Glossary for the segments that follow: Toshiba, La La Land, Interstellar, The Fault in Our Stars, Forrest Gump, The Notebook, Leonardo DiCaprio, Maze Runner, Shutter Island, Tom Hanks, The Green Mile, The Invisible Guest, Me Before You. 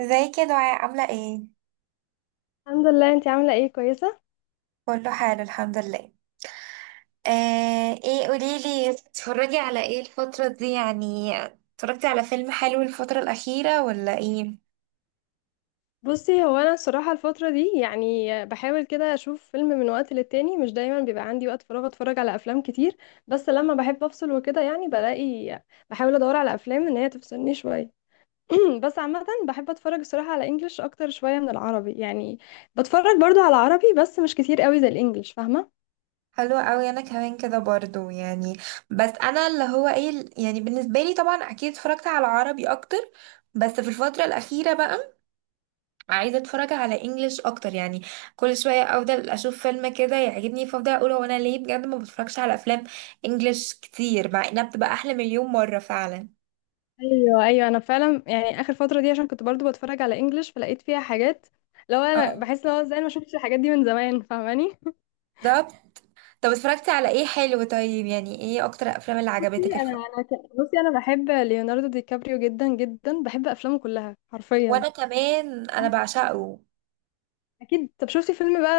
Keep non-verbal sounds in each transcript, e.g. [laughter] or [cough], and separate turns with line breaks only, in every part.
زي كده دعاء عاملة ايه؟
الحمد لله، انتي عاملة ايه؟ كويسة.
كله حال الحمد لله. آه، ايه قوليلي اتفرجي على ايه الفترة دي يعني، اتفرجتي على فيلم حلو الفترة الأخيرة ولا ايه؟
بصي هو انا الصراحة الفترة دي يعني بحاول كده اشوف فيلم من وقت للتاني، مش دايما بيبقى عندي وقت فراغ اتفرج على افلام كتير. بس لما بحب افصل وكده يعني بلاقي، بحاول ادور على افلام ان هي تفصلني شوية. [clears throat] بس عامة بحب اتفرج الصراحة على انجلش اكتر شوية من العربي يعني. بتفرج برضو على عربي بس مش كتير قوي زي الانجليش، فاهمة؟
حلو قوي، انا كمان كده برضو يعني. بس انا اللي هو ايه يعني، بالنسبة لي طبعا اكيد اتفرجت على عربي اكتر، بس في الفترة الأخيرة بقى عايزه اتفرج على انجليش اكتر يعني. كل شويه افضل اشوف فيلم كده يعجبني، فافضل اقول هو انا ليه بجد ما بتفرجش على افلام انجليش كتير، مع انها بتبقى احلى مليون مره فعلا.
ايوه، ايوه، انا فعلا يعني اخر فترة دي عشان كنت برضو بتفرج على انجلش فلقيت فيها حاجات. لو انا
اه،
بحس لو ازاي انا ما شفتش الحاجات دي من زمان، فاهماني؟
بالظبط. طب اتفرجتي على ايه حلو طيب، يعني ايه اكتر افلام اللي
بصي
عجبتك
انا
الفتره؟
انا ك- بصي انا بحب ليوناردو دي كابريو جدا جدا، بحب افلامه كلها حرفيا.
وانا كمان انا بعشقه.
اكيد. طب شفتي فيلم بقى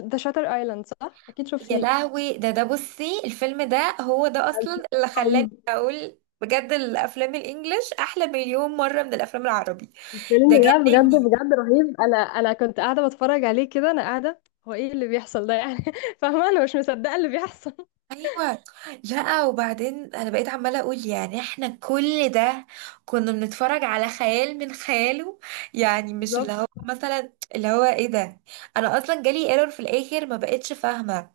ذا شاتر ايلاند؟ صح، اكيد
يا
شفتيه.
لهوي، ده بصي الفيلم ده هو ده اصلا اللي خلاني
رهيب.
اقول بجد الافلام الانجليش احلى مليون مره من الافلام العربي.
الفيلم
ده
ده بجد
جنني.
بجد رهيب. انا كنت قاعده بتفرج عليه كده، انا قاعده. هو ايه اللي بيحصل ده يعني؟ [laughs] فاهمه؟ انا مش مصدقه اللي بيحصل.
ايوه، لا وبعدين انا بقيت عماله اقول يعني احنا كل ده كنا بنتفرج على خيال من خياله. يعني مش اللي
بالظبط.
هو مثلا اللي هو ايه ده. انا اصلا جالي ايرور في الاخر ما بقتش فاهمه.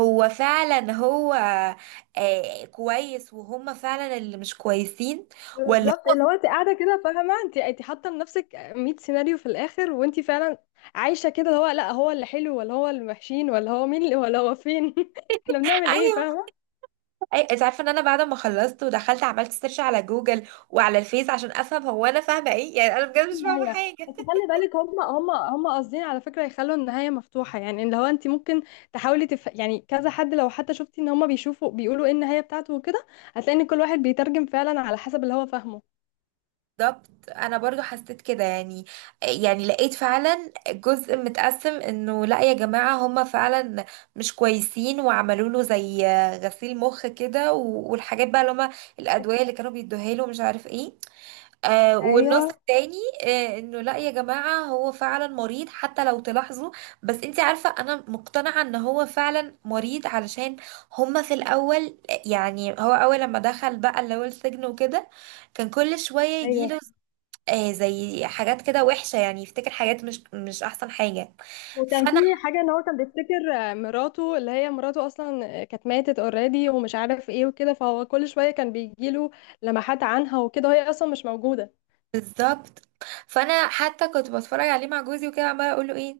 هو فعلا. آه، كويس، وهم فعلا اللي مش كويسين ولا.
بالظبط، اللي هو انت قاعده كده، فاهمه؟ انت حاطه لنفسك 100 سيناريو في الاخر، وانت فعلا عايشه كده، اللي هو لا هو اللي حلو، ولا هو اللي وحشين، ولا هو مين اللي، ولا هو فين، [laughs] احنا
[laughs]
بنعمل ايه،
ايوه.
فاهمه؟
انت عارفه ان انا بعد ما خلصت ودخلت عملت سيرش على جوجل وعلى الفيس عشان افهم هو انا فاهمه ايه، يعني انا
دي
بجد مش فاهمه
النهايه،
حاجه.
بس خلي بالك هم قاصدين على فكره يخلوا النهايه مفتوحه، يعني اللي هو انت ممكن تحاولي يعني كذا حد، لو حتى شفتي ان هم بيشوفوا بيقولوا ايه النهايه بتاعته وكده، هتلاقي ان كل واحد بيترجم فعلا على حسب اللي هو فاهمه.
بالظبط، انا برضو حسيت كده يعني. يعني لقيت فعلا جزء متقسم انه لا يا جماعة هما فعلا مش كويسين، وعملوا له زي غسيل مخ كده، والحاجات بقى اللي هما الادوية اللي كانوا بيدوها له مش عارف ايه. آه، والنص
ايوه،
التاني آه، انه لا يا جماعة هو فعلا مريض حتى لو تلاحظوا. بس انت عارفة انا مقتنعة ان هو فعلا مريض، علشان هما في الاول، يعني هو اول لما دخل بقى اللي هو السجن وكده كان كل شوية
ايوه،
يجيله آه زي حاجات كده وحشة، يعني يفتكر حاجات مش أحسن حاجة.
وكان في
فأنا
حاجة ان هو كان بيفتكر، مراته اللي هي مراته اصلا، كانت ماتت اوريدي ومش عارف ايه وكده، فهو كل شوية كان بيجيله لمحات عنها وكده، وهي اصلا مش موجودة.
بالظبط. فأنا حتى كنت بتفرج عليه مع جوزي وكده عمالة أقول له إيه،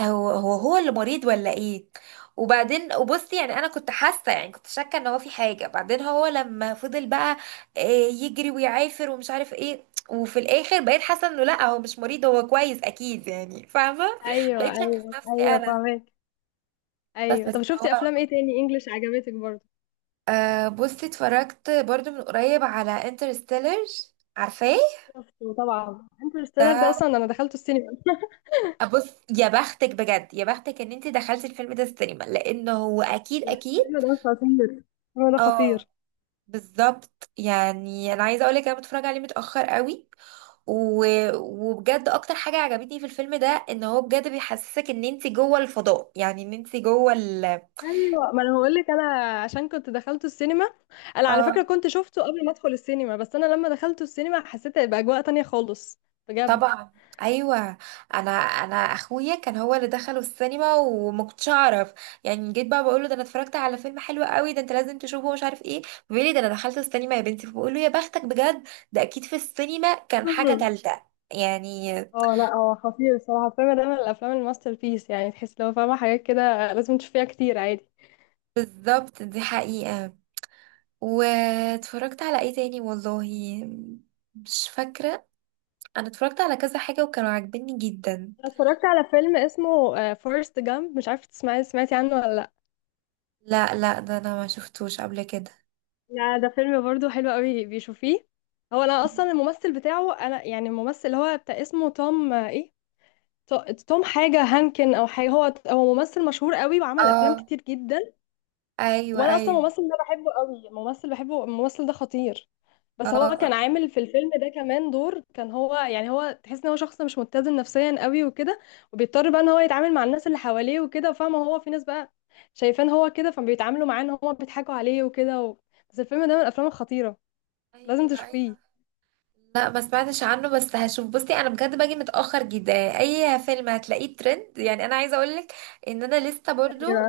هو اللي مريض ولا إيه. وبصي يعني أنا كنت حاسة، يعني كنت شاكة إن هو في حاجة. بعدين هو لما فضل بقى آه، يجري ويعافر ومش عارف إيه، وفي الآخر بقيت حاسة إنه لأ هو مش مريض، هو كويس أكيد يعني، فاهمة. [laughs]
ايوه،
بقيت شاكة في
ايوه،
نفسي
ايوه،
أنا.
فاهمك.
بس
ايوه،
بس
طب شفتي
هو
افلام ايه تاني انجلش عجبتك برضه؟
أه، بصي اتفرجت برضو من قريب على انترستيلر، عارفاه؟
شفته طبعا انترستيلر، ده
ده
اصلا انا دخلته السينما.
بص، يا بختك بجد، يا بختك ان انت دخلتي الفيلم ده السينما، لانه هو اكيد
الفيلم ده خطير. الفيلم ده
اه،
خطير.
بالظبط. يعني انا عايزه اقولك انا بتفرج عليه متاخر قوي، و... وبجد اكتر حاجه عجبتني في الفيلم ده ان هو بجد بيحسسك ان انت جوه الفضاء، يعني ان انت جوه ال...
ايوه، ما انا بقول لك انا عشان كنت دخلته السينما. انا على فكره
اه،
كنت شفته قبل ما ادخل السينما، بس انا لما دخلته السينما حسيت بأجواء تانية خالص. بجد.
طبعا، ايوه. انا اخويا كان هو اللي دخله السينما وما كنتش اعرف يعني، جيت بقى بقول له ده انا اتفرجت على فيلم حلو قوي، ده انت لازم تشوفه ومش عارف ايه. بيقول لي ده انا دخلت السينما يا بنتي، فبقول له يا بختك بجد، ده اكيد في السينما كان حاجه
مم.
تالته يعني.
اه، لا هو خطير الصراحه، الفيلم ده من الافلام الماستر بيس، يعني تحس لو فاهمه حاجات كده لازم تشوفيها كتير عادي.
بالظبط، دي حقيقه. واتفرجت على ايه تاني، والله مش فاكره. انا اتفرجت على كذا حاجه وكانوا عاجبني جدا.
أنا اتفرجت على فيلم اسمه فورست جامب، مش عارفه تسمعي، سمعتي عنه ولا لا؟
لا ده انا ما شفتوش قبل كده.
لا، ده فيلم برضو حلو قوي، بيشوفيه. هو انا اصلا
[laughs]
الممثل بتاعه، انا يعني الممثل اللي هو بتاع اسمه توم، ايه، تو- توم حاجه، هانكن او حاجه، هو ممثل مشهور قوي وعمل افلام
اه.
كتير جدا.
ايوه
وانا اصلا
ايوه.
الممثل ده بحبه قوي، الممثل بحبه، الممثل ده خطير. بس هو كان
اه.
عامل في الفيلم ده كمان دور، كان هو يعني، هو تحس ان هو شخص مش متزن نفسيا قوي وكده، وبيضطر بقى ان هو يتعامل مع الناس اللي حواليه وكده، فاهمه؟ هو في ناس بقى شايفان هو كده، فبيتعاملوا معاه ان هو بيضحكوا عليه وكده و... بس الفيلم ده من الافلام الخطيره، لازم
ايوه
تشوفيه.
ايوه. لا ما سمعتش عنه بس هشوف. بصي انا بجد باجي متاخر جدا، اي فيلم هتلاقيه ترند. يعني انا عايزه اقولك ان انا لسه برضو
ايوه،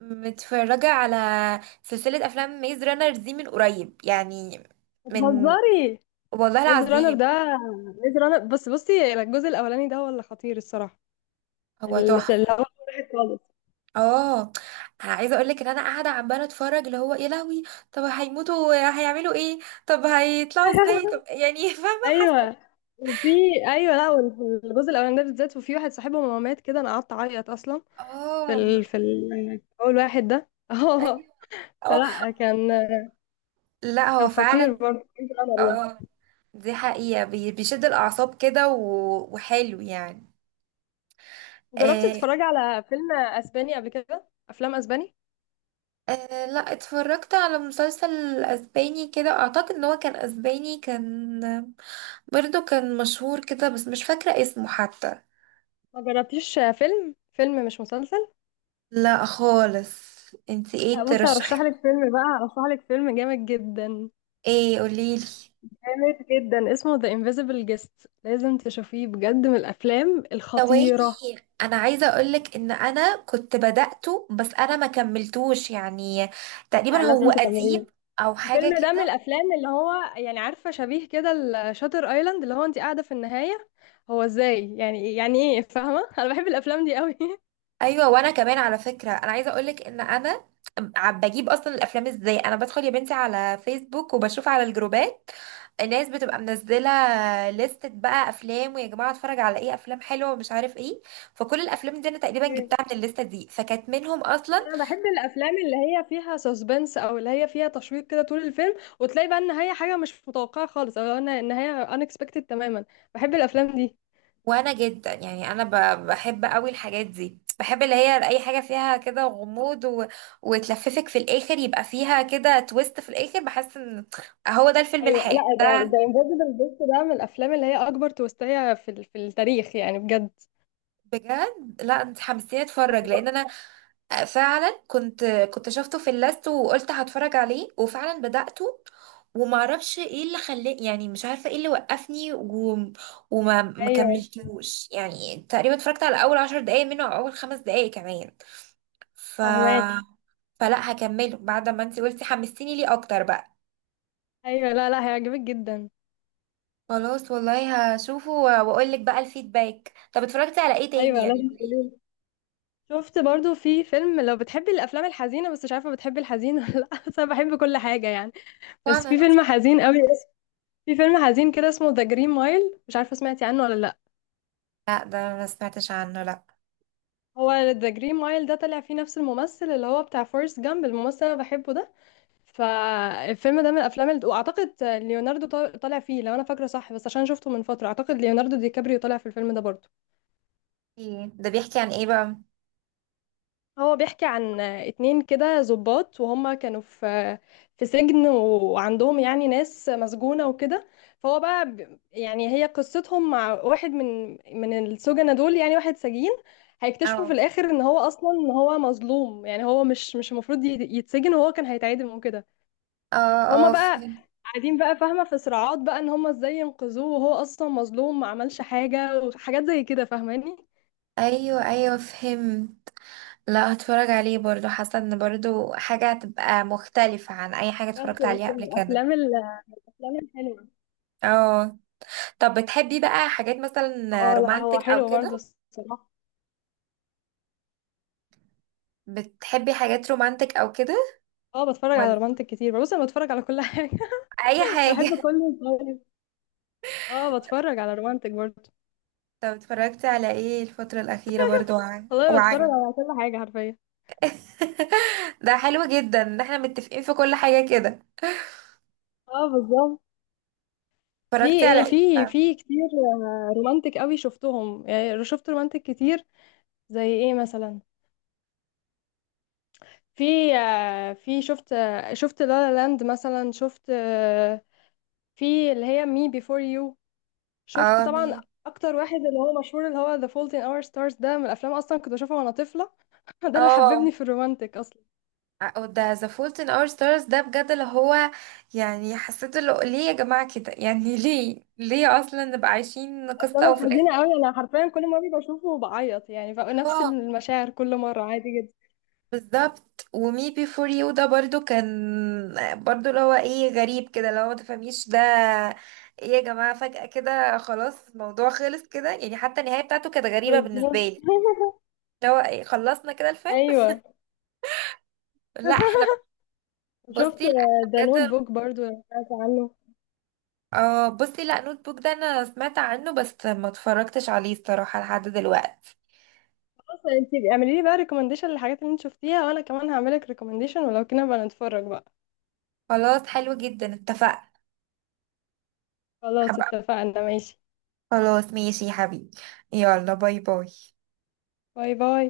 متفرجه على سلسله افلام ميز رانر دي من قريب يعني، من،
بتهزري؟
والله
ميز رانر
العظيم.
ده، ميز رانر بس بصي الجزء الاولاني ده هو اللي خطير الصراحه،
هو
اللي هو
تحفه.
واحد خالص.
اه، عايزه اقولك ان انا قاعده عماله اتفرج اللي هو يا لهوي، طب هيموتوا، هيعملوا ايه، طب هيطلعوا ازاي،
[laughs]
طب يعني [laughs] فاهمه، حاسه.
ايوه، وفي، ايوه، لا وال- الجزء الاولاني ده بالذات، وفي واحد صاحبهم هو مات كده، انا قعدت اعيط اصلا،
اه،
اول واحد ده، [laughs]
أيوة.
اه.
اه،
فلا كان
لا
كان
هو
خطير
فعلا.
برضه، كان في القمر
اه،
ده.
دي حقيقة، بيشد الأعصاب كده وحلو يعني.
جربتي
آه.
تتفرجي على فيلم اسباني قبل كده؟ افلام اسباني؟
آه، لا اتفرجت على مسلسل أسباني كده، أعتقد إن هو كان أسباني. كان برضو كان مشهور كده بس مش فاكرة اسمه حتى.
ما جربتيش؟ فيلم مش مسلسل.
لا خالص. انت ايه
لا بصي، هرشح
ترشحي؟
لك فيلم بقى، هرشح لك فيلم جامد جدا،
ايه قوليلي.
جامد جدا، اسمه The Invisible Guest، لازم تشوفيه بجد، من الافلام
ثواني،
الخطيرة.
انا عايزه اقولك ان انا كنت بدأته بس انا ما كملتوش يعني، تقريبا
لا، لازم
هو
تتابعيه.
قديم او حاجه
الفيلم ده من
كده.
الافلام اللي هو يعني، عارفه، شبيه كده الشاتر ايلاند، اللي هو انت قاعده في النهايه، هو ازاي يعني، يعني ايه، فاهمه؟ [laughs] انا بحب الافلام دي قوي.
ايوه، وانا كمان على فكره، انا عايزه اقولك ان انا عم بجيب اصلا الافلام ازاي، انا بدخل يا بنتي على فيسبوك وبشوف على الجروبات الناس بتبقى منزله لستة بقى افلام، ويا جماعه اتفرج على ايه افلام حلوه ومش عارف ايه، فكل الافلام دي انا تقريبا
إيه.
جبتها من الليسته دي، فكانت منهم اصلا.
انا بحب الافلام اللي هي فيها سسبنس، او اللي هي فيها تشويق كده طول الفيلم، وتلاقي بقى النهايه حاجه مش متوقعه خالص، او ان النهايه unexpected تماما. بحب الافلام دي.
وانا جدا يعني انا، بحب قوي الحاجات دي، بحب اللي هي اي حاجه فيها كده غموض و... وتلففك في الاخر، يبقى فيها كده تويست في الاخر، بحس ان هو ده الفيلم
ايوه،
الحلو
لا ده
ده.
ده انفيزبل جيست ده من الافلام اللي هي اكبر توستايه في التاريخ يعني، بجد.
بجد، لا انت حمستيني اتفرج، لان انا فعلا كنت شفته في اللاست وقلت هتفرج عليه، وفعلا بدأته ومعرفش ايه اللي خلاني، يعني مش عارفه ايه اللي وقفني و... وما ما
ايوه،
كملتوش يعني، تقريبا اتفرجت على اول عشر دقايق منه، او اول خمس دقايق كمان. ف،
فهماكي؟
فلا هكمله بعد ما انت قلتي حمستيني ليه اكتر بقى.
ايوه، لا لا، هيعجبك جدا.
خلاص والله هشوفه واقول لك بقى الفيدباك. طب اتفرجتي على ايه تاني
ايوه،
يعني؟
لازم تقولي. شفت برضو في فيلم، لو بتحبي الافلام الحزينه، بس مش عارفه بتحبي الحزين ولا لا، بس انا بحب كل حاجه يعني، بس في
وانا،
فيلم حزين قوي، في فيلم حزين كده اسمه ذا جرين مايل، مش عارفه سمعتي عنه ولا لا؟
لا ده أنا ما سمعتش عنه لا.
هو ذا جرين مايل ده طلع فيه نفس الممثل اللي هو بتاع فورست جامب، الممثل اللي انا بحبه ده. فالفيلم ده من الافلام اللي... واعتقد ليوناردو طالع فيه لو انا فاكره صح، بس عشان شفته من فتره، اعتقد ليوناردو دي كابريو طالع في الفيلم ده برضو.
إيه، ده بيحكي عن ايه بقى؟
هو بيحكي عن اتنين كده ضباط، وهم كانوا في سجن وعندهم يعني ناس مسجونة وكده. فهو بقى يعني هي قصتهم مع واحد من من السجنة دول، يعني واحد سجين. هيكتشفوا في
اه.
الآخر ان هو اصلا، ان هو مظلوم، يعني هو مش المفروض يتسجن، وهو كان هيتعدم وكده.
اه.
فهم
اه،
بقى
فهم.
قاعدين بقى، فاهمة؟ في صراعات بقى ان هم ازاي ينقذوه، وهو اصلا مظلوم ما عملش حاجة وحاجات زي كده، فاهماني؟
ايوه ايوه، فهم. لا هتفرج عليه برضو، حاسه ان برضو حاجه هتبقى مختلفه عن اي حاجه
بس
اتفرجت
بس
عليها قبل
من
كده.
الافلام الحلوة.
اه، طب بتحبي بقى حاجات مثلا
اه، لا هو
رومانتك او
حلو برضه
كده؟
الصراحة.
بتحبي حاجات رومانتك او كده؟
اه، بتفرج على
ولا
رومانتك كتير، بص انا بتفرج على كل حاجة.
اي
[laughs] بحب
حاجه [laughs]
كل، طيب. اه، بتفرج على رومانتك برضه.
طب اتفرجتي على ايه الفتره الاخيره برضو،
والله بتفرج
وعجب.
على كل حاجة حرفيا.
[laughs] ده حلو جدا ان احنا متفقين في كل حاجه كده.
اه، بالظبط. في
اتفرجتي
ايه،
على ايه
في
بقى؟
في كتير، رومانتك قوي شفتهم، يعني شفت رومانتك كتير. زي ايه مثلا؟ في شفت لا لا لاند مثلا، شفت، في اللي هي مي بيفور يو. شفت
اه،
طبعا
مين؟
اكتر واحد اللي هو مشهور اللي هو The Fault in Our Stars، ده من الافلام اصلا كنت بشوفها وانا طفلة. [laughs] ده اللي حببني
اه،
في الرومانتك اصلا.
أو ده The Fault in Our Stars ده بجد اللي هو، يعني حسيت اللي هو ليه يا جماعة كده يعني [laughs] ليه، ليه أصلا نبقى عايشين
اصل انا
قصة وفي الآخر.
الحزينه قوي، انا حرفيا كل مره بشوفه بعيط يعني، بقى نفس
اه،
المشاعر كل مره عادي جدا.
بالظبط. ومي بي فور يو ده برضو كان، برضو اللي هو ايه غريب كده، اللي هو ما تفهميش ده ايه يا جماعة، فجأة كده خلاص الموضوع خلص كده يعني، حتى النهاية بتاعته كانت غريبة بالنسبة
بالظبط.
لي،
[laughs]
اللي هو ايه خلصنا كده الفيلم.
ايوه،
لا احنا،
شفت
بصي لا احنا
ده نوت
بجد.
بوك برضو، لو سمعت عنه.
اه، بصي لا نوت بوك ده انا سمعت عنه، بس ما اتفرجتش عليه الصراحة لحد دلوقتي.
خلاص، انت اعملي لي بقى ريكومنديشن للحاجات اللي انت شفتيها، وانا كمان هعملك ريكومنديشن، ولو كنا بقى نتفرج بقى.
خلاص حلو جدا اتفقنا.
خلاص،
حب...
اتفقنا، ماشي،
خلاص ماشي يا حبيبي. يلا باي باي.
باي باي.